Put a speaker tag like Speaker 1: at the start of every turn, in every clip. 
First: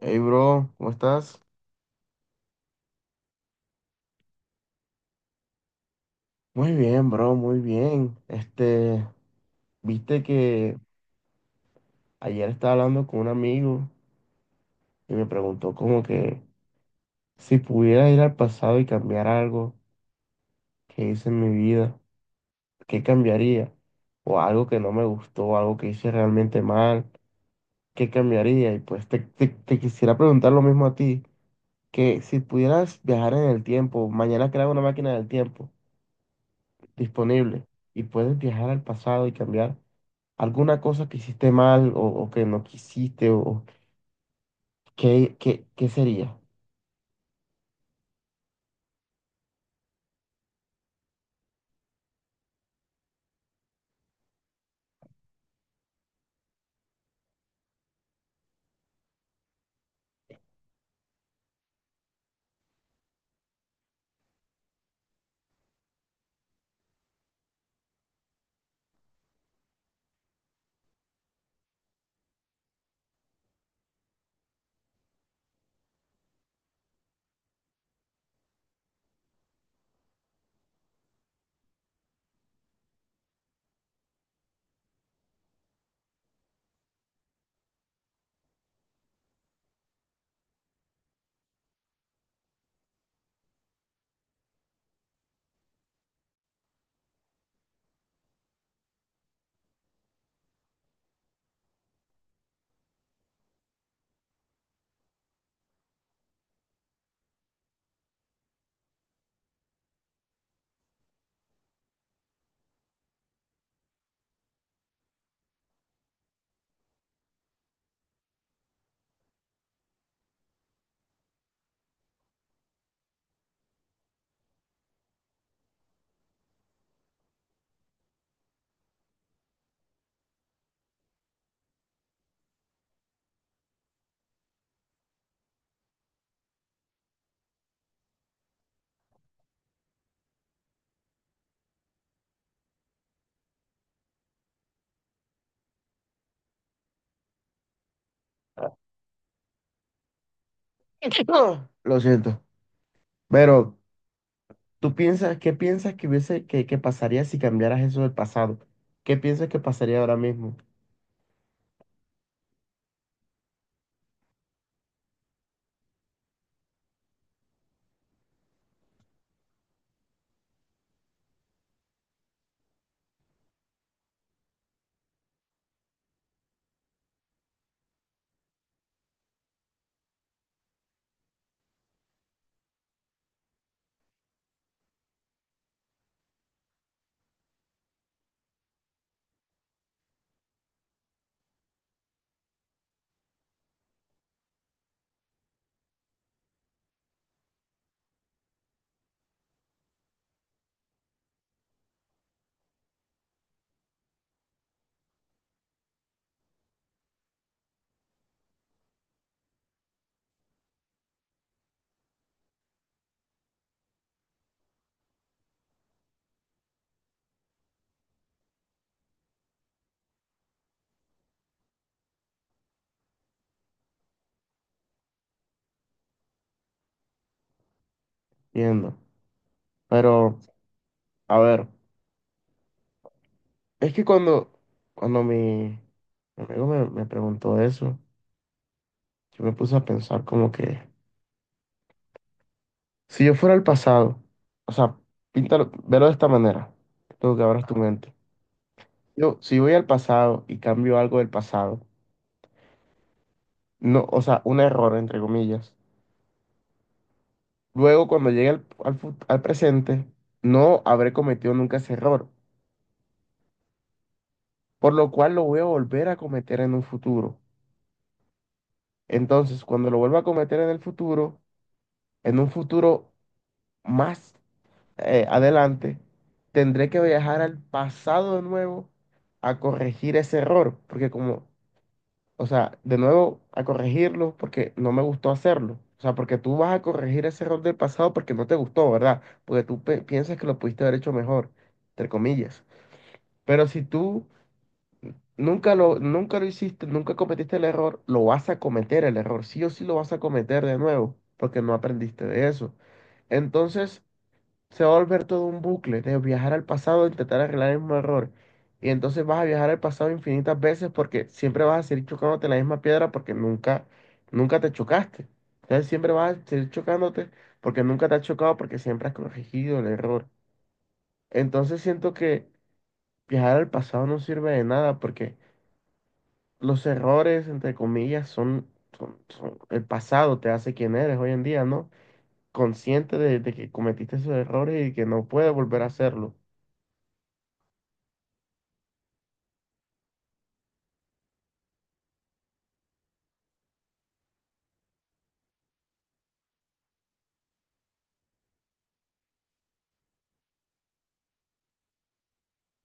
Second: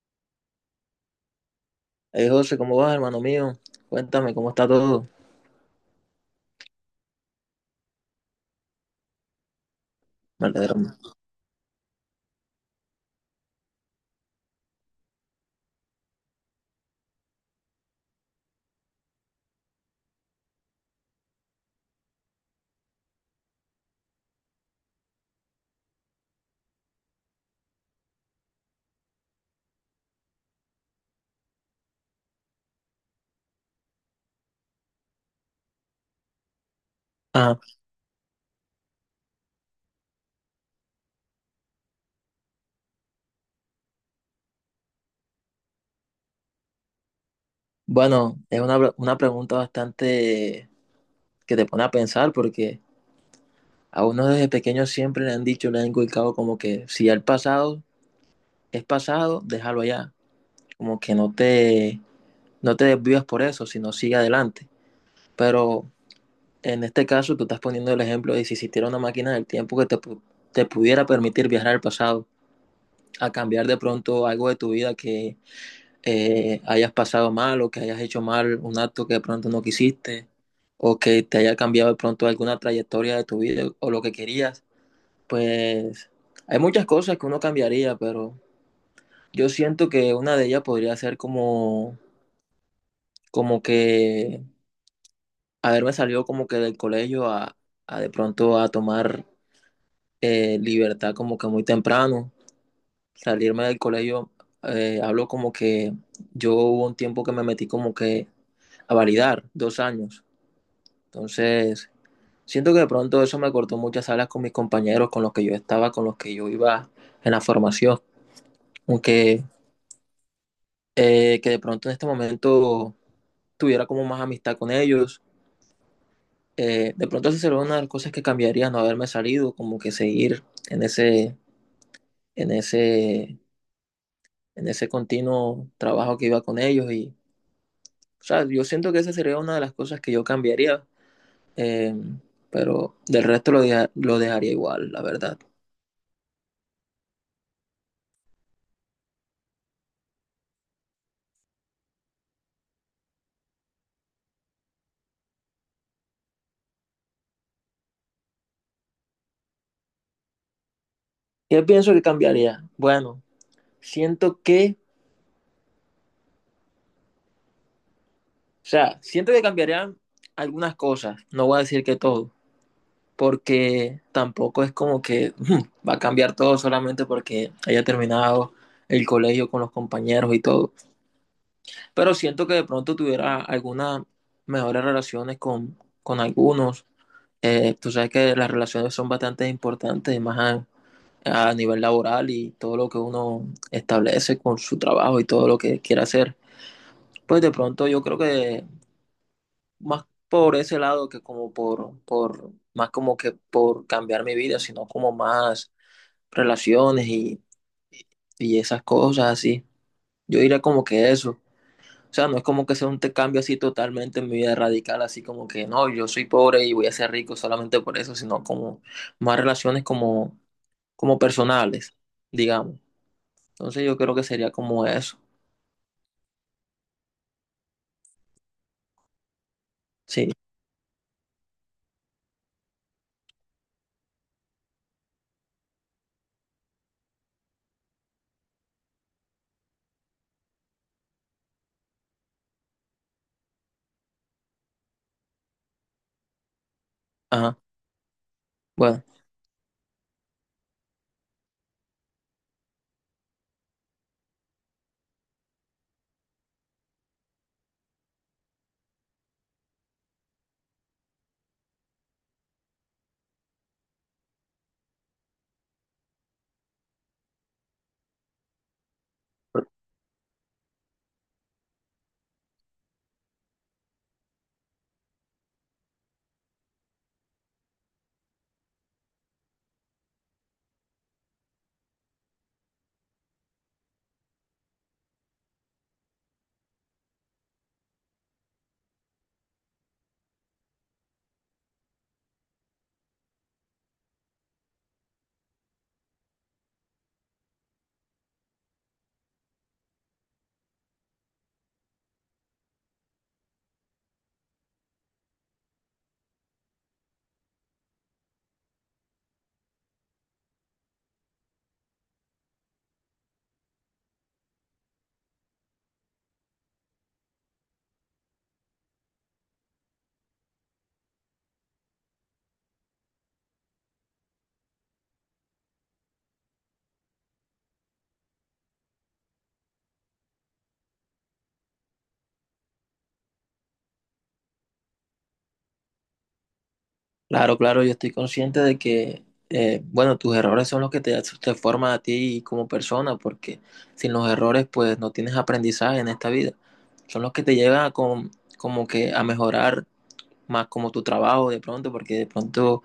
Speaker 1: Hey, bro, ¿cómo estás?
Speaker 2: Hey José, ¿cómo vas, hermano mío? Cuéntame, ¿cómo está todo?
Speaker 1: Muy bien, bro, muy bien. Este, viste que
Speaker 2: Verdadero.
Speaker 1: ayer estaba hablando con un amigo y me preguntó como que si pudiera ir al pasado y cambiar algo que hice en mi vida, ¿qué cambiaría? O algo que no me gustó, algo que hice realmente mal, ¿qué cambiaría? Y pues te quisiera preguntar lo mismo a ti, que si pudieras viajar en el tiempo, mañana crear una máquina del tiempo
Speaker 2: Ah,
Speaker 1: disponible y puedes viajar al pasado y cambiar alguna cosa que hiciste mal o que no quisiste o qué sería.
Speaker 2: bueno, es una, una pregunta bastante que te pone a pensar porque a uno desde pequeño siempre le han dicho, le han inculcado como que si ya el pasado es pasado, déjalo allá. Como que no te desvías por eso, sino sigue adelante. Pero en este caso tú estás poniendo el ejemplo de si existiera una máquina del tiempo que te pudiera permitir viajar al pasado, a cambiar de pronto algo de tu vida que hayas pasado mal o que hayas hecho mal un acto que de pronto no quisiste o que te haya cambiado de pronto alguna trayectoria de tu vida o lo que querías, pues hay muchas cosas que uno cambiaría, pero yo siento que una de ellas podría ser como, como que haberme salido como que del colegio a de pronto a tomar libertad como que muy temprano, salirme del colegio, hablo como que yo hubo un tiempo que me metí como que a validar 2 años. Entonces, siento que de pronto eso me cortó muchas alas con mis compañeros, con los que yo estaba, con los que yo iba en la formación. Aunque que de pronto en este momento tuviera como más amistad con ellos. De pronto esa sería una de las cosas que cambiaría, no haberme salido, como que seguir en ese, en ese, en ese continuo trabajo que iba con ellos. Y, o sea, yo siento que esa sería una de las cosas que yo cambiaría, eh, pero del resto lo dejaría igual, la verdad.
Speaker 1: Lo siento. Pero, ¿tú piensas, qué piensas que hubiese, que pasaría si cambiaras eso del pasado? ¿Qué piensas que pasaría ahora mismo?
Speaker 2: Yo pienso que cambiaría. Bueno, siento que, o sea, siento que cambiarían algunas cosas, no voy a decir que todo, porque tampoco es como que va a cambiar todo solamente porque haya terminado el colegio con los compañeros y todo. Pero siento que de pronto tuviera algunas mejores relaciones con algunos. Tú sabes que las relaciones son bastante importantes, más a nivel laboral y todo lo que uno establece con su trabajo y todo lo que quiera hacer. Pues de pronto yo creo que más por ese lado que como por más como que por cambiar mi vida, sino como más relaciones y esas cosas así. Yo diría como que eso. O sea, no es como que sea un cambio así totalmente en mi vida radical, así como que no, yo soy pobre y voy a ser rico solamente por eso, sino como más relaciones como, como personales, digamos. Entonces yo creo que sería como eso.
Speaker 1: Viendo.
Speaker 2: Sí,
Speaker 1: Pero, a ver, es que cuando mi amigo me preguntó eso, yo me puse a pensar como que, si yo fuera el pasado, o sea, píntalo, velo de esta manera, tú que
Speaker 2: ajá.
Speaker 1: abras tu mente.
Speaker 2: Bueno.
Speaker 1: Yo, si voy al pasado y cambio algo del pasado, no, o sea, un error, entre comillas, luego cuando llegue al, al presente, no habré cometido nunca ese error, por lo cual lo voy a volver a cometer en un futuro. Entonces, cuando lo vuelva a cometer en el futuro, en un futuro más adelante, tendré que viajar al pasado de nuevo a corregir ese error, porque como, o sea, de nuevo, a corregirlo porque no me gustó hacerlo. O sea, porque tú vas a corregir ese error del pasado porque no te gustó, ¿verdad? Porque tú piensas que lo pudiste haber hecho mejor, entre comillas. Pero si tú nunca lo hiciste, nunca cometiste el error, lo vas a cometer el error. Sí o sí lo vas a cometer de nuevo porque no aprendiste de eso. Entonces, se va a volver todo un bucle de viajar al pasado, intentar arreglar el mismo error. Y entonces vas a viajar al pasado infinitas veces porque siempre vas a seguir chocándote en la misma piedra porque nunca te chocaste. Entonces siempre vas a seguir chocándote porque nunca te has chocado porque siempre has corregido el error. Entonces siento que viajar al pasado no sirve de nada porque los errores, entre comillas, el pasado te hace quien eres hoy en día, ¿no? Consciente de que cometiste esos errores y que no puedes volver a hacerlo.
Speaker 2: Claro, claro, yo estoy consciente de que, bueno, tus errores son los que te forman a ti como persona, porque sin los errores, pues no tienes aprendizaje en esta vida. Son los que te llevan a como que a mejorar más como tu trabajo de pronto, porque de pronto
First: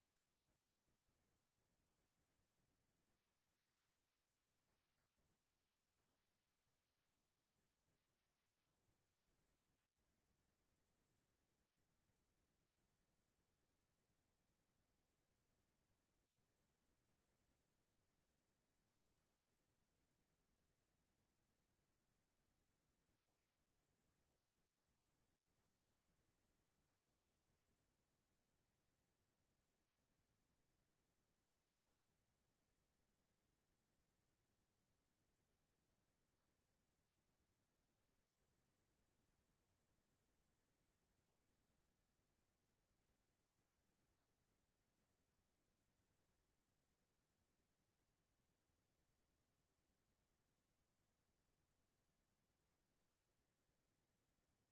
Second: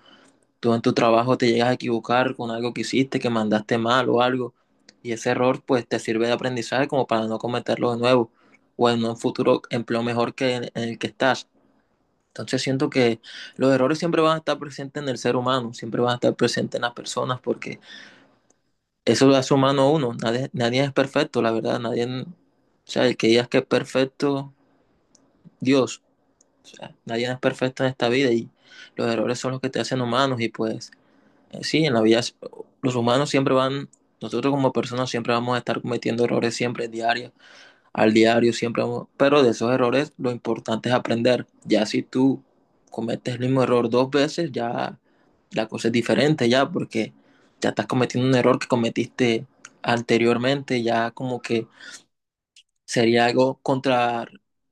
Speaker 2: tú en tu trabajo te llegas a equivocar con algo que hiciste, que mandaste mal o algo, y ese error pues te sirve de aprendizaje como para no cometerlo de nuevo o en un futuro empleo mejor que en el que estás. Entonces siento que los errores siempre van a estar presentes en el ser humano, siempre van a estar presentes en las personas, porque eso lo hace humano a uno. Nadie, nadie es perfecto, la verdad. Nadie, o sea, el que digas que es perfecto, Dios. O sea, nadie es perfecto en esta vida y los errores son los que te hacen humanos. Y pues, sí, en la vida los humanos siempre van, nosotros como personas siempre vamos a estar cometiendo errores siempre diarios al diario, siempre, pero de esos errores lo importante es aprender. Ya si tú cometes el mismo error 2 veces, ya la cosa es diferente, ya, porque ya estás cometiendo un error que cometiste anteriormente, ya como que sería algo contra,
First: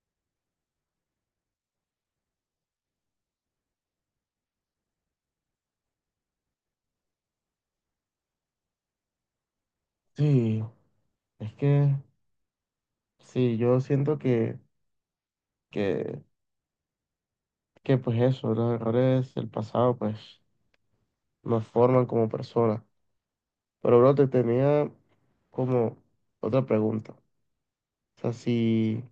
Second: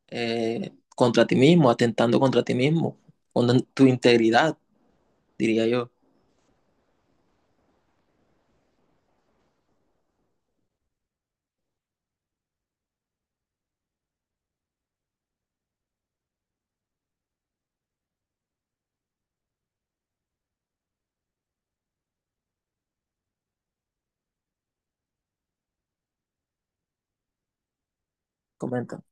Speaker 2: contra ti mismo, atentando contra ti mismo, con tu integridad, diría yo.
Speaker 1: Sí, es que sí, yo siento que, que pues eso, los errores del pasado pues nos forman como personas. Pero bro, te tenía como otra pregunta. O sea,
Speaker 2: Comenta,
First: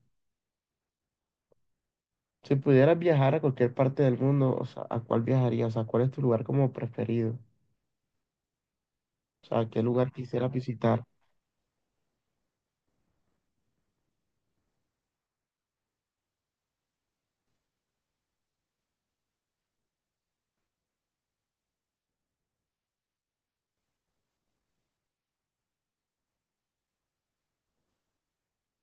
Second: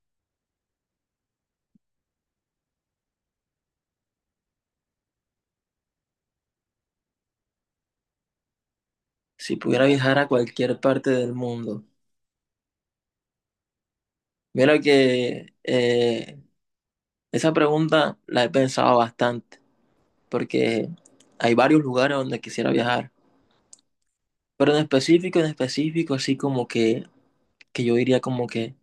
Speaker 1: si pudieras viajar a cualquier parte del mundo, o sea, ¿a cuál viajarías? O sea, ¿cuál es tu lugar como preferido? O
Speaker 2: si
Speaker 1: sea, ¿qué
Speaker 2: pudiera
Speaker 1: lugar
Speaker 2: viajar a
Speaker 1: quisieras
Speaker 2: cualquier
Speaker 1: visitar?
Speaker 2: parte del mundo. Mira que esa pregunta la he pensado bastante porque hay varios lugares donde quisiera viajar. Pero en específico, así como que yo diría como que,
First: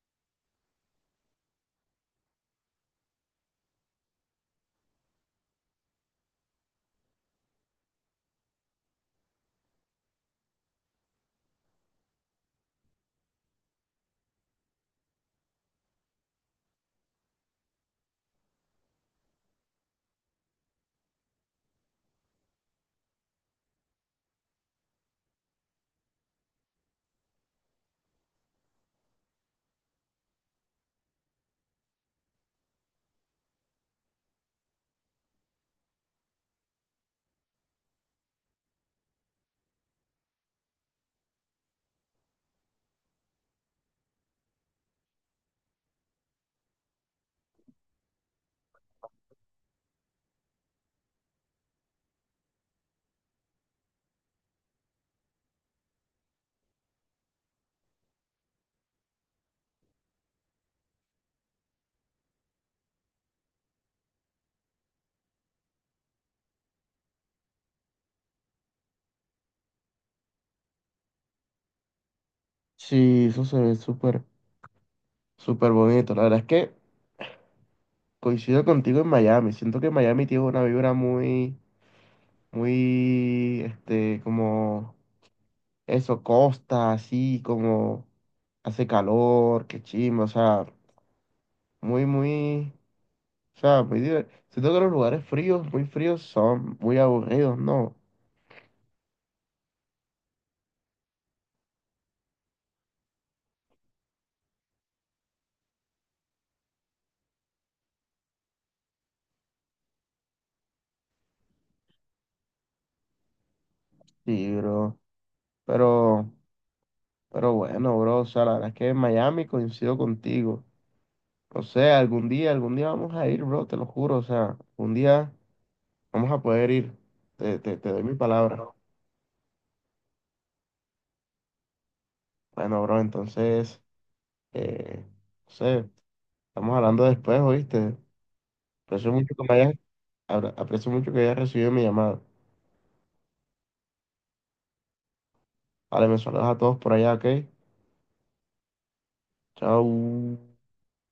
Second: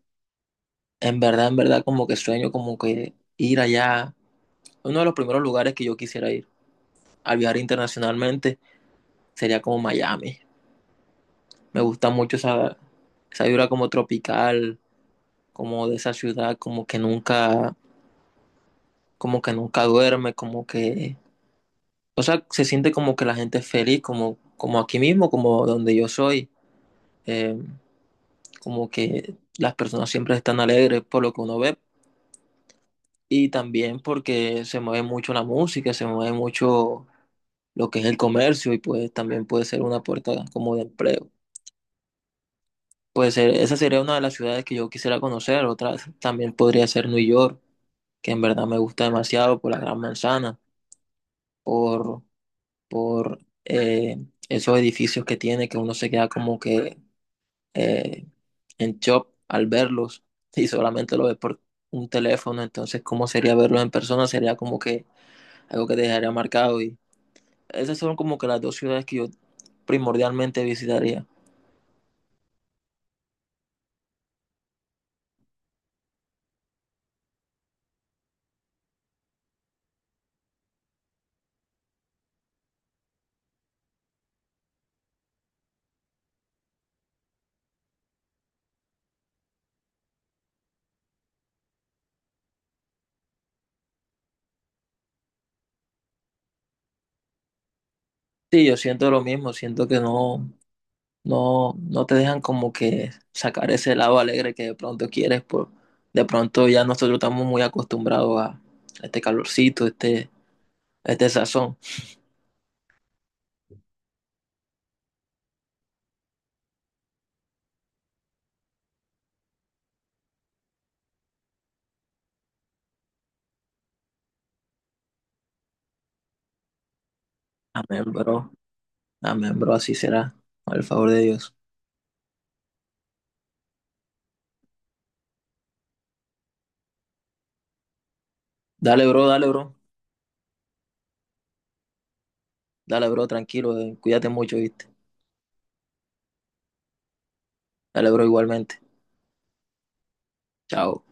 Speaker 2: en verdad, como que sueño como que ir allá. Uno de los primeros lugares que yo quisiera ir al viajar internacionalmente sería como Miami. Me gusta mucho esa, esa vibra como tropical, como de esa ciudad, como que nunca duerme, como que, o sea, se siente como que la gente es feliz, como, como aquí mismo, como donde yo soy. Eh, como que las personas siempre están alegres por lo que uno ve y también porque se mueve mucho la música, se mueve mucho lo que es el comercio y pues también puede ser una puerta como de empleo. Pues esa sería una de las ciudades que yo quisiera conocer, otra también podría ser New York, que en verdad me gusta demasiado por la Gran Manzana, por, por esos edificios que tiene, que uno se queda como que eh, en shop al verlos y solamente lo ves por un teléfono, entonces cómo sería verlos en persona, sería como que algo que te dejaría marcado y esas son como que las dos ciudades que yo primordialmente visitaría.
Speaker 1: Sí, eso se ve súper bonito. La verdad es que coincido contigo en Miami. Siento que Miami tiene una vibra muy muy, este, como eso, costa, así, como hace calor, qué chimba, o sea, muy, muy, o sea, muy divertido. Siento que los lugares fríos, muy fríos, son muy aburridos, ¿no?
Speaker 2: Sí, yo siento lo mismo, siento que no te dejan como que sacar ese lado alegre que de pronto quieres, por, de pronto ya nosotros estamos muy acostumbrados a este calorcito, este sazón.
Speaker 1: Sí, bro, pero, pero bueno, bro, o sea, la verdad es que en Miami coincido contigo. O sea, algún día vamos a ir, bro, te lo juro, o sea, un día vamos a poder ir, te doy
Speaker 2: Amén,
Speaker 1: mi
Speaker 2: bro,
Speaker 1: palabra.
Speaker 2: amén, bro, así será, al favor de Dios.
Speaker 1: Bueno, bro, entonces, eh, no sé. Estamos hablando después, ¿oíste?
Speaker 2: Dale,
Speaker 1: Aprecio
Speaker 2: bro,
Speaker 1: mucho que
Speaker 2: dale,
Speaker 1: me hayas,
Speaker 2: bro.
Speaker 1: aprecio mucho que hayas recibido mi llamada.
Speaker 2: Dale, bro, tranquilo. Cuídate mucho, ¿viste?
Speaker 1: Vale, me saludas a todos por allá, ¿ok?
Speaker 2: Dale, bro, igualmente.
Speaker 1: Chao.
Speaker 2: Chao.